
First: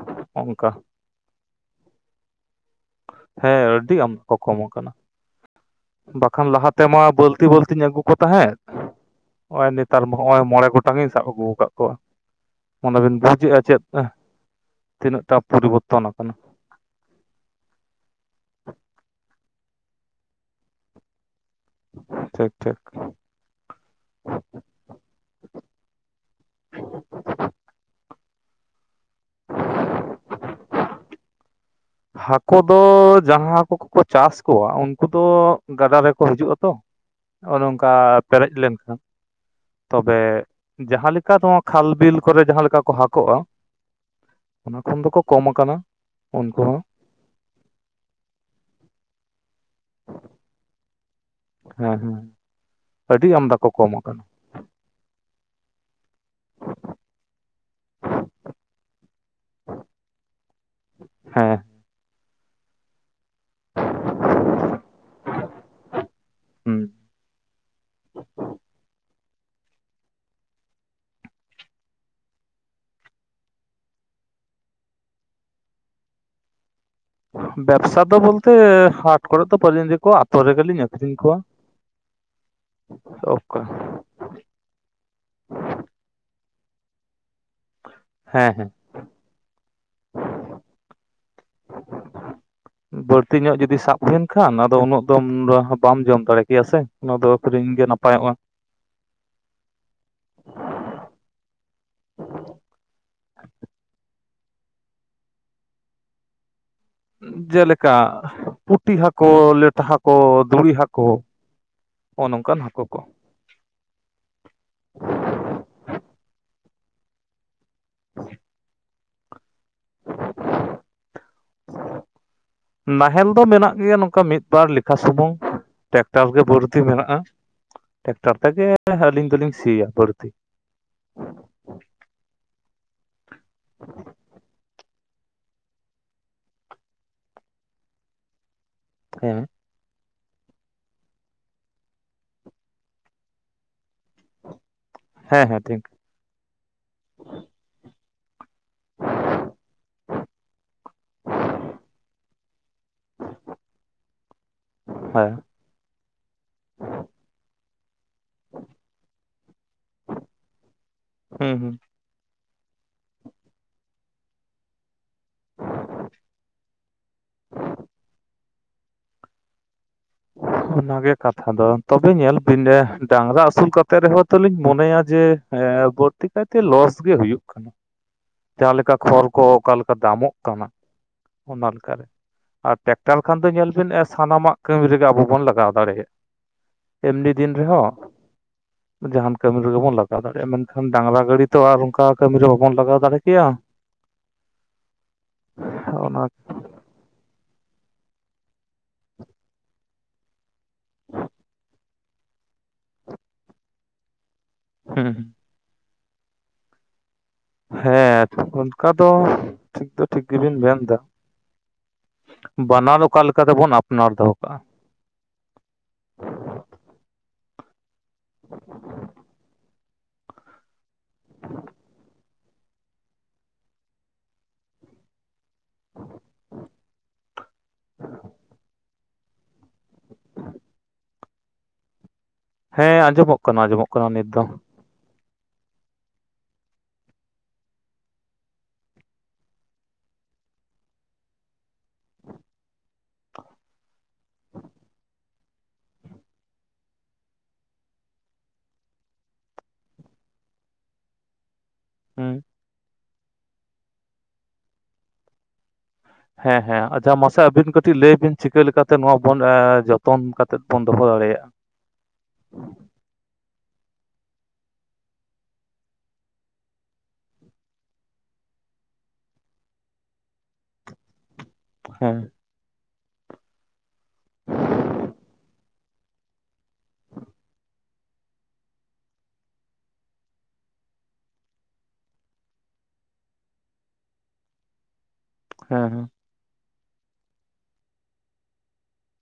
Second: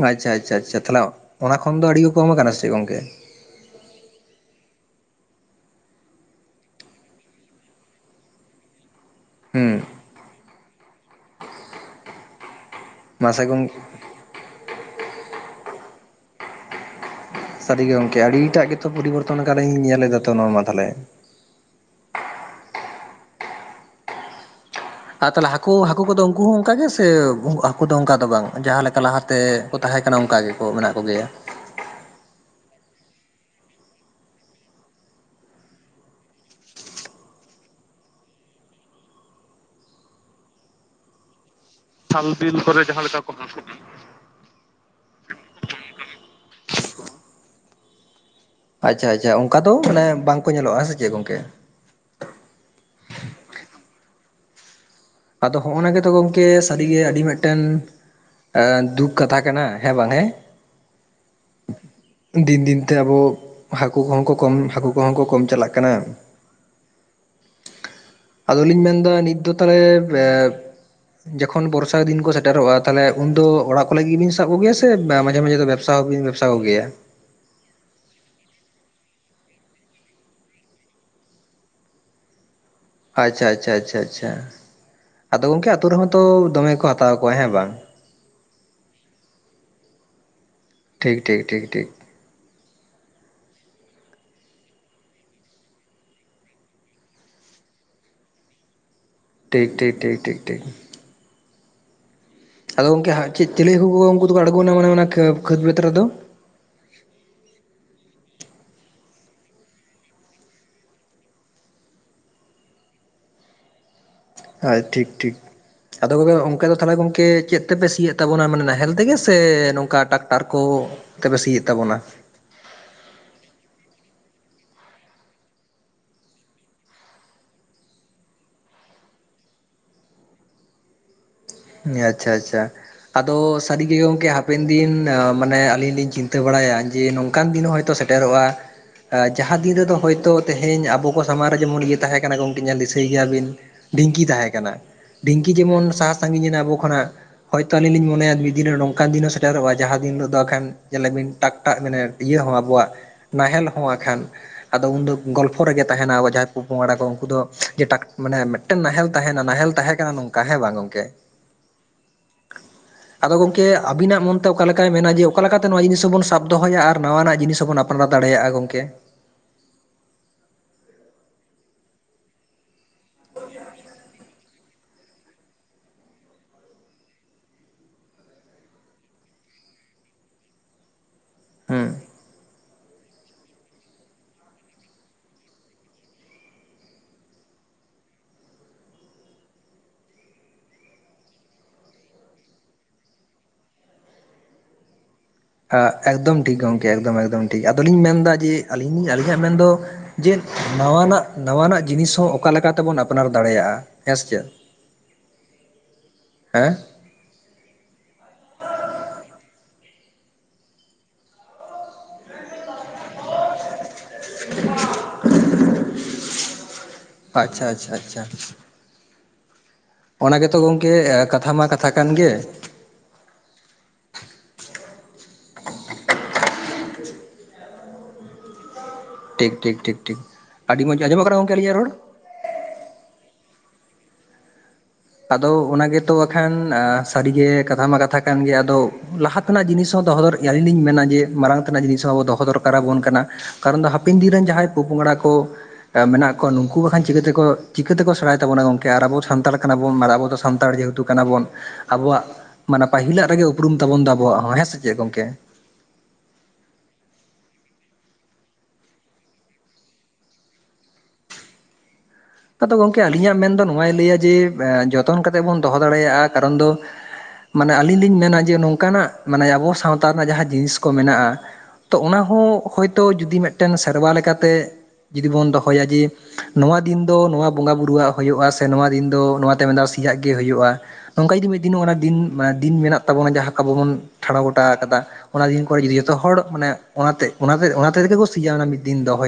ᱟᱪᱪᱷᱟ ᱟᱪᱪᱷᱟ ᱚᱱᱠᱟ ᱟᱪᱷᱟ ᱛᱟᱦᱚᱞᱮ ᱚᱱᱟ ᱠᱷᱚᱱ ᱫᱚ ᱟᱹᱰᱤ ᱜᱮ ᱠᱚᱢ ᱠᱟᱱᱟ ᱥᱮ ᱜᱚᱝᱠᱮ ᱦᱮᱸ ᱟᱹᱰᱤ ᱟᱢᱫᱟ ᱠᱚ ᱠᱚᱢ ᱠᱟᱱᱟ᱾ ᱵᱟᱠᱷᱟᱱ ᱞᱟᱦᱟᱛᱮᱢᱟ ᱵᱟᱹᱞᱛᱤ ᱵᱟᱹᱞᱛᱤᱧ ᱟᱹᱜᱩ ᱠᱚ ᱛᱟᱦᱮᱸᱫ ᱱᱚᱜ ᱦᱩᱸ ᱱᱤᱛᱚᱜ ᱛᱟᱨ ᱱᱚᱜᱼᱚᱭ ᱢᱚᱬᱮ ᱜᱚᱴᱟᱝᱤᱧ ᱥᱟᱵ ᱟᱹᱜᱩ ᱟᱠᱟᱫ ᱠᱚᱣᱟ ᱢᱚᱱᱮ ᱵᱤᱱ ᱵᱩᱡ ᱢᱟᱥᱮ ᱮᱫᱼᱟ ᱜᱚᱝ ᱪᱮᱫ ᱛᱤᱱᱟᱹᱜ ᱴᱟ ᱯᱚᱨᱤᱵᱚᱨᱛᱚᱱ ᱠᱟᱱᱟ? ᱥᱟᱹᱨᱤᱜᱮ ᱜᱚᱝᱠᱮ ᱟᱹᱰᱤᱴᱟᱜ ᱜᱮᱛᱚ ᱯᱚᱨᱤᱵᱚᱨᱛᱚᱱ ᱟᱠᱟᱱᱟᱮᱧ ᱧᱮᱞᱫᱟ ᱛᱚ ᱱᱚᱣᱟᱢᱟ ᱛᱟᱦᱞᱮ᱾ ᱴᱷᱤᱠ ᱴᱷᱤᱠ᱾ ᱟ ᱛᱟᱦᱚᱞᱮ ᱦᱟᱹᱠᱩ ᱦᱟᱹᱠᱩ ᱠᱚᱫᱚ ᱩᱱᱠᱩ ᱦᱚᱸ ᱚᱱᱠᱟ ᱜᱮ ᱥᱮ ᱦᱟᱹᱠᱩ ᱫᱚ ᱚᱱᱠᱟ ᱫᱚ ᱵᱟᱝ ᱡᱟᱦᱟᱸᱮᱠ ᱞᱟᱦᱟᱛᱮ ᱠᱚ ᱛᱟᱦᱮᱸ ᱠᱟᱱᱟ ᱚᱱᱠᱟ ᱜᱮ ᱠᱚ ᱢᱮᱱᱟᱜ ᱠᱚᱜᱮᱭᱟ? ᱦᱟᱹᱠᱳ ᱫᱚ ᱡᱟᱦᱟᱸ ᱦᱟᱹᱠᱳ ᱠᱚᱠᱚ ᱪᱟᱥ ᱠᱚᱣᱟ ᱩᱱᱠᱩ ᱫᱚ ᱜᱟᱰᱟ ᱨᱮᱠᱚ ᱦᱤᱡᱩᱜᱼᱟ ᱛᱚ᱾ ᱚᱱ ᱚᱝᱠᱟ ᱯᱮᱨᱮᱡ ᱞᱮᱱᱠᱷᱟᱱ ᱛᱚᱵᱮ ᱡᱟᱦᱟᱸ ᱞᱮᱠᱟ ᱱᱚᱣᱟ ᱠᱷᱟᱞ ᱵᱤᱞ ᱠᱚᱨᱮ ᱡᱟᱦᱟᱸ ᱞᱮᱠᱟ ᱠᱚ ᱦᱟᱠᱳᱜ-ᱟ᱾ ᱚᱱᱟ ᱠᱷᱚᱱ ᱫᱚᱠᱚ ᱠᱚᱢ ᱟᱠᱟᱱᱟ ᱩᱱᱠᱩ ᱦᱚᱸ ᱟᱪᱪᱷᱟ ᱟᱪᱪᱷᱟ ᱚᱱᱠᱟ ᱫᱚ ᱢᱟᱱᱮ ᱵᱟᱝᱠᱚ ᱧᱮᱞᱚᱜ-ᱟ ᱦᱮᱸ ᱥᱮ ᱪᱮᱫ ᱜᱚᱝᱠᱮ ᱦᱮᱸ ᱦᱮᱸ ᱟᱹᱰᱤ ᱟᱢᱫᱟ ᱠᱚ ᱠᱚᱢ ᱠᱟᱱᱟ ᱟᱫᱚ ᱦᱚᱜ-ᱚᱱᱟ ᱜᱮᱛᱚ ᱜᱚᱝᱠᱮ ᱥᱟᱹᱨᱤᱜᱮ ᱟᱹᱰᱤ ᱢᱤᱫᱴᱮᱱ ᱮ ᱫᱩᱠ ᱠᱟᱛᱷᱟ ᱠᱟᱱᱟ ᱦᱮᱸ ᱵᱟᱝ ᱦᱮᱸ ᱦᱮᱸ᱾ ᱫᱤᱱ ᱫᱤᱱ ᱛᱮ ᱟᱵᱚ ᱦᱟᱹᱠᱩ ᱠᱚᱦᱚᱸ ᱠᱚ ᱠᱚᱢ ᱦᱟᱹᱠᱩ ᱠᱚᱦᱚᱸ ᱠᱚ ᱠᱚᱢ ᱪᱟᱞᱟᱜ ᱠᱟᱱᱟ᱾ ᱦᱩᱸ ᱟᱫᱚᱞᱤᱧ ᱢᱮᱱᱫᱟ ᱱᱤᱛ ᱫᱚ ᱛᱟᱦᱚᱞᱮ ᱮᱵ ᱡᱮᱠᱷᱚᱱ ᱵᱚᱨᱥᱟ ᱫᱤᱱ ᱠᱚ ᱥᱮᱴᱮᱨᱚᱜᱼᱟ ᱛᱟᱦᱚᱞᱮ ᱩᱱᱫᱚ ᱚᱲᱟᱜ ᱠᱚ ᱞᱟᱹᱜᱤᱫ ᱜᱮᱵᱤᱱ ᱥᱟᱵ ᱠᱚᱜᱮᱭᱟ ᱥᱮ ᱢᱟᱡᱷᱮ ᱢᱟᱡᱷᱮ ᱫᱚ ᱵᱮᱥᱟ ᱦᱚᱸᱵᱤᱱ ᱵᱮ ᱥᱟ ᱠᱚ ᱜᱮᱭᱟ᱾ ᱵᱮᱵᱽᱥᱟ ᱫᱚ ᱵᱚᱞᱛᱮ ᱦᱟᱴ ᱠᱚᱨᱮ ᱫᱚ ᱯᱟᱹᱞᱤᱧ [unintelligible] ᱤᱫᱤ ᱠᱚᱣᱟ ᱟᱛᱳ ᱨᱮᱜᱮᱞᱤᱧ ᱟᱹᱠᱷᱨᱤᱧ ᱠᱚᱣᱟ᱾ ᱟᱪᱪᱷᱟ ᱚᱠᱟ ᱪᱷᱟ ᱪᱷᱟ ᱪᱷᱟ ᱟᱫᱚ ᱜᱚᱝᱠᱮ ᱟᱹᱛᱳ ᱨᱮᱦᱚᱸ ᱛᱚ ᱫᱚᱢᱮ ᱠᱚ ᱦᱟᱛᱟᱣ ᱠᱚᱣᱟ ᱦᱮᱸ ᱵᱟᱝ? ᱦᱮᱸ ᱦᱮᱸ᱾ ᱴᱷᱤᱠ ᱴᱷᱤᱠ ᱴᱷᱤᱠ ᱴᱷᱤᱠ᱾ ᱵᱟᱹᱲᱛᱤ ᱧᱚᱜ ᱡᱩᱚᱫᱤ ᱥᱟᱵ ᱦᱩᱭᱮᱱ ᱠᱷᱟᱱ, ᱟᱫᱚ ᱩᱱᱟᱹᱜ ᱫᱚ ᱵᱟᱢ ᱡᱚᱢ ᱫᱟᱲᱮ ᱠᱮᱭᱟ ᱥᱮ᱾ ᱱᱚᱣᱟ ᱫᱚ ᱟᱹᱠᱷᱤᱨᱤᱧ ᱜᱮ ᱱᱟᱯᱟᱭᱚᱜᱼᱟ᱾ ᱴᱷᱤᱠ ᱴᱷᱤᱠ ᱴᱷᱤᱠ ᱴᱷᱤᱠ ᱴᱷᱤᱠ᱾ ᱟᱫᱚ ᱜᱚᱝᱠᱮ ᱪᱮᱫ ᱪᱤᱞᱤ ᱦᱟᱹᱠᱩ ᱠᱚ ᱠᱚ ᱩᱱᱠᱩ ᱫᱚᱠᱚ ᱟᱬᱜᱚᱱᱟ ᱢᱟᱱᱮ ᱚᱱᱟ ᱠᱷᱟᱹᱛ ᱵᱟᱹᱛ ᱨᱮᱫᱚ? ᱡᱮᱞᱮᱠᱟ ᱯᱩᱴᱤ ᱦᱟᱹᱠᱳ ᱞᱮᱴᱟ ᱦᱟᱹᱠᱳ ᱫᱷᱩᱲᱤ ᱦᱟᱹᱠᱳ ᱚᱱᱼᱚ ᱚᱱᱠᱟᱱ ᱦᱟᱹᱠᱳ ᱠᱚ᱾ ᱟ ᱴᱷᱤᱠ ᱴᱷᱤᱠ ᱟᱫᱚ ᱜᱮ ᱚᱝᱠ ᱫᱚ ᱛᱟᱦᱚᱞᱮ ᱜᱚᱝᱠᱮ ᱪᱮᱫ ᱛᱮᱯᱮ ᱥᱤᱭᱮᱫ ᱛᱟᱵᱚᱱᱟ ᱢᱟᱱᱮ ᱱᱟᱦᱮᱞ ᱛᱮᱜᱮ ᱥᱮ ᱱᱚᱝᱠᱟ ᱴᱟᱠᱴᱟᱨ ᱠᱚ ᱛᱮᱯᱮ ᱥᱤᱭᱮᱫ ᱛᱟᱵᱚᱱᱟ? ᱱᱟᱦᱮᱞ ᱫᱚ ᱢᱮᱱᱟᱜ ᱜᱮᱭᱟ ᱱᱚᱝᱠᱟ ᱢᱤᱫ ᱵᱟᱨ ᱞᱮᱠᱷᱟ ᱥᱩᱢᱩᱝ ᱴᱮᱠᱴᱟᱨ ᱜᱮ ᱵᱟᱹᱲᱛᱤ ᱢᱮᱱᱟᱜᱼᱟ᱾ ᱴᱮᱠᱴᱟᱨ ᱛᱮᱜᱮ ᱟᱹᱞᱤᱧ ᱫᱚᱞᱤᱧ ᱥᱤᱭᱟ ᱵᱟᱹᱲᱛᱤ᱾ ᱦᱩᱸ ᱟᱪᱪᱷᱟ ᱟᱪᱪᱷᱟ᱾ ᱟᱫᱚ ᱥᱟᱹᱨᱤ ᱜᱮ ᱜᱚᱢᱠᱮ ᱦᱟᱯ ᱦᱟᱯᱮᱱ ᱫᱤᱱ ᱢᱟᱱᱮ ᱟᱹᱞᱤᱧ ᱞᱤᱧ ᱪᱤᱱᱛᱟᱹ ᱵᱟᱲᱟᱭᱟ ᱡᱮ ᱱᱚᱝᱠᱟᱱ ᱫᱤᱱ ᱦᱚᱭᱛᱚ ᱥᱮᱴᱮᱨᱚᱜᱼᱟ᱾ ᱦᱮᱸ ᱡᱟᱦᱟᱸ ᱫᱤᱱ ᱨᱮᱫᱚ ᱦᱚᱳᱭᱛᱳ ᱛᱮᱦᱤᱧ ᱟᱵᱚ ᱠᱚ ᱥᱟᱢᱟᱝ ᱨᱮ ᱡᱮᱢᱚᱱ ᱤᱭᱟᱹ ᱛᱟᱸᱦᱮ ᱠᱟᱱᱟ ᱜᱚᱢᱠᱮ ᱧᱮᱞ ᱫᱤᱥᱟᱹᱭ ᱜᱮᱭᱟᱵᱤᱱ ᱰᱷᱤᱝᱠᱤ ᱛᱟᱦᱮᱸ ᱠᱟᱱᱟ, ᱦᱮᱸ ᱰᱷᱤᱝᱠᱤ ᱦᱮᱸ ᱴᱷᱤᱠ ᱡᱮᱢᱚᱱ ᱥᱟᱦᱟ ᱥᱟᱺᱜᱤᱧ ᱮᱱᱟ ᱟᱵᱚ ᱠᱷᱚᱱᱟᱜ ᱦᱳᱭᱛᱳ ᱟᱹᱞᱤᱧ ᱞᱤᱧ ᱢᱚᱱᱮᱭᱟ ᱢᱤᱫ ᱫᱤᱱ ᱦᱤᱞᱳ ᱱᱚᱝᱠᱟᱱ ᱫᱤᱱ ᱦᱚᱸ ᱥᱮᱴᱮᱨᱚᱜᱼᱟ, ᱡᱟᱦᱟᱸ ᱫᱤᱱᱤᱞᱳᱜ ᱫᱚ ᱠᱷᱟᱱ ᱡᱮᱞᱮᱵᱤᱱ ᱴᱟᱠ-ᱴᱟᱜ ᱢᱟᱱᱮ ᱤᱭᱟᱹ ᱦᱚᱸ ᱟᱵᱚᱣᱟᱜ ᱱᱟᱦᱮᱞ ᱟᱠᱷᱟᱱ ᱟᱫᱚ ᱩᱱᱫᱚ ᱦᱮᱸ ᱜᱚᱞᱯᱚ ᱯᱚ ᱨᱮᱜᱮ ᱛᱟᱦᱮᱱᱟ ᱟᱵᱚ ᱡᱟᱦᱟᱸᱭ ᱯᱚ ᱯᱚᱝᱲᱟ ᱠᱚ ᱩᱱᱠᱩ ᱫᱚ ᱡᱮ ᱴᱟ ᱢᱟᱱᱮ ᱢᱤᱫᱴᱮᱱ ᱱᱟᱦᱮᱞ ᱛᱟᱦᱮᱱᱟ ᱱᱟᱦᱮᱞ ᱛᱟᱦᱮᱸ ᱠᱟᱱᱟ ᱱᱚᱝ ᱠᱟ ᱦᱮᱸ ᱵᱟᱝ ᱜᱚᱢᱠᱮ? ᱦᱮᱸ ᱦᱩᱸ᱾ ᱟᱫᱚ ᱜᱚᱢᱠᱮ ᱟᱵᱤᱱᱟᱜ ᱢᱚᱱ ᱛᱮ ᱚᱠᱟ ᱞᱮᱠᱟᱭ ᱢᱮᱱᱟ ᱡᱮ ᱚᱠᱟ ᱞᱮᱠᱟᱛᱮ ᱱᱚᱣᱟ ᱡᱤᱱᱤᱥ ᱦᱚᱸᱵᱚᱱ ᱥᱟᱵ ᱫᱚᱦᱚᱭᱟ ᱟᱨ ᱱᱟᱣᱟᱱᱟᱜ ᱡᱤᱱᱤᱥ ᱦᱚᱵᱚᱱ ᱟᱯᱱᱟᱨ ᱫᱟᱲᱮᱭᱟᱜᱼᱟ ᱜᱚᱝᱠᱮ? ᱚᱱᱟᱜᱮ ᱠᱟᱛᱷᱟ ᱫᱚ ᱛᱚᱵᱮ ᱧᱮᱞ ᱵᱤᱱ ᱰᱟᱝᱨᱟ ᱟᱹᱥᱩᱞ ᱠᱟ ᱠᱟᱛᱮ ᱨᱮᱦᱚᱸ ᱛᱚᱞᱤᱧ ᱢᱚᱱᱮᱭᱟ ᱡᱮ ᱮᱸ ᱵᱟᱹᱲᱛᱤ ᱠᱟᱭᱛᱮ ᱞᱚᱥ ᱜᱮ ᱦᱩᱭᱩᱜ ᱠᱟᱱᱟ᱾ ᱡᱟᱸᱦᱟ ᱞᱮᱠᱟ ᱠᱷᱚᱨ ᱠᱚ ᱚᱠᱟᱞᱮᱠᱟ ᱫᱟᱢᱚᱜ ᱠᱟᱱᱟ, ᱚᱱᱟ ᱦᱩᱸ ᱞᱮᱠᱟᱨᱮ ᱟᱨ ᱴᱮᱠᱴᱟᱨ ᱠᱷᱟᱱ ᱫᱚ ᱧᱮᱞ ᱵᱤᱱᱼᱟ ᱥᱟᱱᱟᱢᱟᱜ ᱠᱟᱹᱢᱤ ᱨᱮᱜᱮ ᱟᱵᱚ ᱵᱚᱱ ᱞᱟᱜᱟᱣ ᱫᱟᱲᱮᱭᱟᱜᱼᱟ᱾ᱮᱢᱱᱤ ᱫᱤᱱ ᱨᱮᱦᱚᱸ ᱡᱟᱦᱟᱱ ᱠᱟᱹᱢᱤ ᱨᱮᱜᱮ ᱵᱚᱱ ᱞᱟᱜᱟᱣ ᱫᱟᱲᱮᱭᱟᱜᱼᱟ ᱢᱮᱱᱠᱷᱟᱱ ᱰᱟᱝᱨᱟ ᱜᱟᱹᱰᱤᱤ ᱛᱚ ᱟᱨ ᱚᱱᱠᱟ ᱠᱟᱹᱢᱤᱤᱨ ᱨᱮ ᱵᱟᱵᱚᱱ ᱞᱟᱜᱟᱣ ᱫᱟᱲᱮ ᱠᱮᱭᱟ? ᱟᱜ ᱚᱱᱟ ᱮᱠᱫᱚᱢ ᱴᱷᱤᱠ ᱜᱚᱢᱠᱮ ᱮᱠᱫᱚᱢ ᱮᱠᱫᱚᱢ ᱴᱷᱤᱠ ᱟᱫᱚᱞᱤᱧ ᱢᱮᱱᱫᱟ ᱡᱮ ᱟᱹᱞᱤᱧ ᱟᱹᱞᱤᱧᱟᱜ ᱢᱮᱱᱫᱚ ᱡᱮ ᱱᱟᱣᱟᱱᱟᱜ, ᱱᱟᱣᱟᱱᱟᱜ ᱡᱤᱱᱤᱥ ᱦᱚᱸ ᱚᱠᱟᱮᱠᱟ ᱛᱮᱵᱚᱱ ᱟᱯᱱᱟᱨ ᱫᱟᱲᱮᱭᱟᱜᱼᱟ ᱦᱮᱸ ᱥᱮ ᱪᱮ? ᱦᱩᱸ ᱦᱩᱸ᱾ ᱦᱮᱸ? ᱦᱮᱸ ᱚᱱᱠᱟ ᱫᱚ ᱴᱷᱤᱠ ᱫᱚ ᱴᱷᱤᱠ ᱜᱮᱵᱤᱱ ᱢᱮᱱ ᱫᱟ᱾ ᱵᱟᱱᱟᱨ ᱚᱠᱟᱮ ᱞᱮᱠᱟᱛᱮᱵᱚᱱ ᱟᱯᱱᱟᱨ ᱫᱚᱦᱚ ᱠᱟᱜᱼᱟ? ᱟᱪᱪᱷᱟ ᱪᱷᱟ ᱪᱷᱟ᱾ ᱚᱱᱟ ᱜᱮᱛᱚ ᱜᱚᱝᱠᱮ ᱠᱟᱛᱷᱟ ᱢᱟ ᱠᱟᱛᱷᱟ ᱠᱟᱱ ᱜᱮ᱾ ᱴᱷᱤᱠ ᱴᱷᱤᱠ ᱴᱷᱤᱠ ᱴᱷᱤᱠ ᱟᱹᱰᱤᱰᱤ ᱢᱚᱡᱽ ᱟᱡᱚᱢᱚᱜ ᱟᱞᱤᱧᱟᱜ ᱨᱚᱲ? ᱦᱮᱸ ᱟᱸᱡᱚᱢᱚᱜ ᱠᱟᱱᱟ ᱟᱸᱡᱚᱢᱚᱜ ᱠᱟᱱᱟ ᱱᱤᱛ ᱫᱚ᱾ ᱟᱫᱚ ᱚᱱᱟ ᱜᱮᱛᱚ ᱵᱟᱠᱷᱟᱱ ᱥᱟᱹᱨᱤᱜᱮ ᱠᱟᱛᱷᱟ ᱢᱟ ᱠᱟᱛᱷᱟ ᱠᱟᱱ ᱜᱮ ᱟᱫᱚ ᱞᱟᱦᱟ ᱱᱟᱜ ᱡᱤᱱᱤᱥ ᱦᱚᱸ ᱫᱚᱦᱚ ᱫᱚᱨ ᱟᱹᱞᱤᱧ ᱞᱤᱧ ᱢᱮᱱᱟ ᱡᱮ ᱢᱟᱨᱟᱝ ᱛᱮᱱᱟᱜ ᱡᱤᱱᱤᱥ ᱦᱚᱸ ᱟᱵᱚ ᱫᱚᱦᱚ ᱫᱚᱨᱠᱟᱨᱟᱵᱚᱱ ᱠᱟᱱᱟ᱾ ᱠᱟᱨᱚᱱ ᱫᱚ ᱦᱟᱯᱮᱱ ᱫᱤᱱ ᱨᱮᱱ ᱡᱟᱦᱟᱸᱭ ᱯᱚᱯᱚᱝᱲᱟ ᱠᱚ ᱢᱮᱱᱟᱜ ᱠᱚᱣᱟ ᱱᱩᱠᱩ ᱵᱟᱠᱷᱟᱱ ᱪᱤᱠᱟᱹᱛᱮᱠᱚ ᱪᱤᱠᱟᱹᱛᱮᱠᱚ ᱥᱮᱬᱟᱭ ᱛᱟᱵᱚᱱᱟ ᱜᱚᱝᱠᱮ ᱟᱨ ᱟᱵᱚ ᱥᱟᱱᱛᱟᱲ ᱠᱟᱱᱟ ᱵᱚᱱ ᱟᱵᱚ ᱫᱚ ᱥᱟᱱᱛᱟᱲ ᱡᱮᱦᱮᱛᱩ ᱠᱟᱱᱟ ᱵᱚᱱ ᱟᱵᱚᱣᱟᱜ ᱦᱩᱸ ᱢᱟᱱᱮ ᱯᱟᱹᱦᱤᱞᱟᱜ ᱨᱮᱜᱮ ᱩᱯᱩᱢ ᱛᱟᱵᱚᱱ ᱫᱚ ᱟᱵᱚᱣᱟᱜ ᱦᱚᱸ ᱦᱮᱸ ᱥᱮ ᱪᱮᱫ ᱜᱚᱝᱠᱮ? ᱦᱮᱸ ᱦᱮᱸ ᱟᱪᱪᱷᱟ ᱢᱟᱥᱮ ᱟᱹᱵᱤᱱ ᱠᱟᱹᱴᱤᱡ ᱞᱟᱹᱭ ᱵᱤᱱ ᱪᱤᱠᱟᱹ ᱞᱮᱠᱟᱛᱮ ᱱᱚᱣᱟ ᱵᱚᱱ ᱡᱚᱛᱚᱱ ᱠᱟᱛᱮᱫ ᱵᱚᱱ ᱫᱚᱦᱚ ᱫᱟᱲᱮᱭᱟᱜᱼᱟ᱾ ᱟᱫᱚ ᱜᱚᱢᱠᱮ ᱟᱹᱞᱤᱧᱟᱜ ᱢᱮᱱ ᱫᱚ ᱱᱚᱟᱭ ᱞᱟᱹᱭᱟ ᱡᱮ ᱡᱚᱛᱚᱱ ᱠᱟᱛᱮᱜ ᱵᱚᱱ ᱫᱚᱦᱚ ᱫᱟᱲᱮᱭᱟᱜᱼᱟ, ᱠᱟᱨᱚᱱ ᱫᱚ ᱢᱟᱱᱮ ᱟᱹᱞᱤᱧ ᱞᱤᱧ ᱢᱮᱱᱟ ᱡᱮ ᱱᱚᱝᱠᱟᱱᱟᱜ ᱢᱟᱱᱮ ᱟᱵᱚ ᱥᱟᱶᱛᱟ ᱨᱮᱱᱟᱜ ᱡᱟᱦᱟᱸ ᱡᱤᱱᱤᱥ ᱠᱚ ᱢᱮᱱᱟᱜᱼᱟ, ᱛᱚ ᱦᱮᱸ ᱚᱱᱟ ᱦᱚᱸ ᱦᱚᱭ ᱛᱚ ᱡᱩᱫᱤ ᱢᱤᱫᱴᱮᱱ ᱥᱮᱨᱣᱟ ᱞᱮᱠᱟᱛᱮ ᱡᱩᱫᱤ ᱵᱚᱱ ᱫᱚᱦᱚᱭᱟ ᱡᱮ ᱱᱚᱣᱟ ᱫᱤᱱ ᱫᱚ ᱱᱚᱣᱟ ᱵᱚᱸᱜᱟ ᱵᱩᱨᱩᱣᱟᱜ ᱦᱩᱭᱩᱜᱼᱟ ᱥᱮ ᱱᱚᱣᱟ ᱫᱤᱱ ᱫᱚ ᱱᱚᱣᱟᱛᱮ ᱢᱮᱱᱫᱟ ᱥᱮᱤᱭᱟᱜ ᱜᱮ ᱦᱩᱭᱩᱜᱼᱟ᱾ ᱱᱚᱝᱠᱟ ᱡᱩᱫᱤ ᱢᱤᱫ ᱫᱤᱱ ᱫᱤᱱ ᱫᱤᱱ ᱢᱮᱱᱟᱜ ᱛᱟᱵᱚᱱᱟ ᱡᱟᱦᱟᱸ ᱟᱵᱚ ᱵᱚᱱ ᱴᱷᱟᱲᱟᱣ ᱜᱚᱴᱟ ᱠᱟᱫᱟ, ᱚᱱᱟ ᱫᱤᱱ ᱠᱚᱨᱮ ᱦᱮᱸ ᱦᱮᱸ ᱡᱩᱫᱤ ᱡᱚᱛᱚᱦ ᱦᱚᱲ ᱢᱟᱱᱮ ᱚᱱᱟᱛᱮ, ᱚᱱᱟᱛᱮ ᱚᱱᱟᱛᱮᱜᱮᱠᱚ ᱥᱡᱟᱣᱱᱟ ᱢᱤᱫ ᱫᱤᱱ ᱫᱚ ᱦᱚᱭ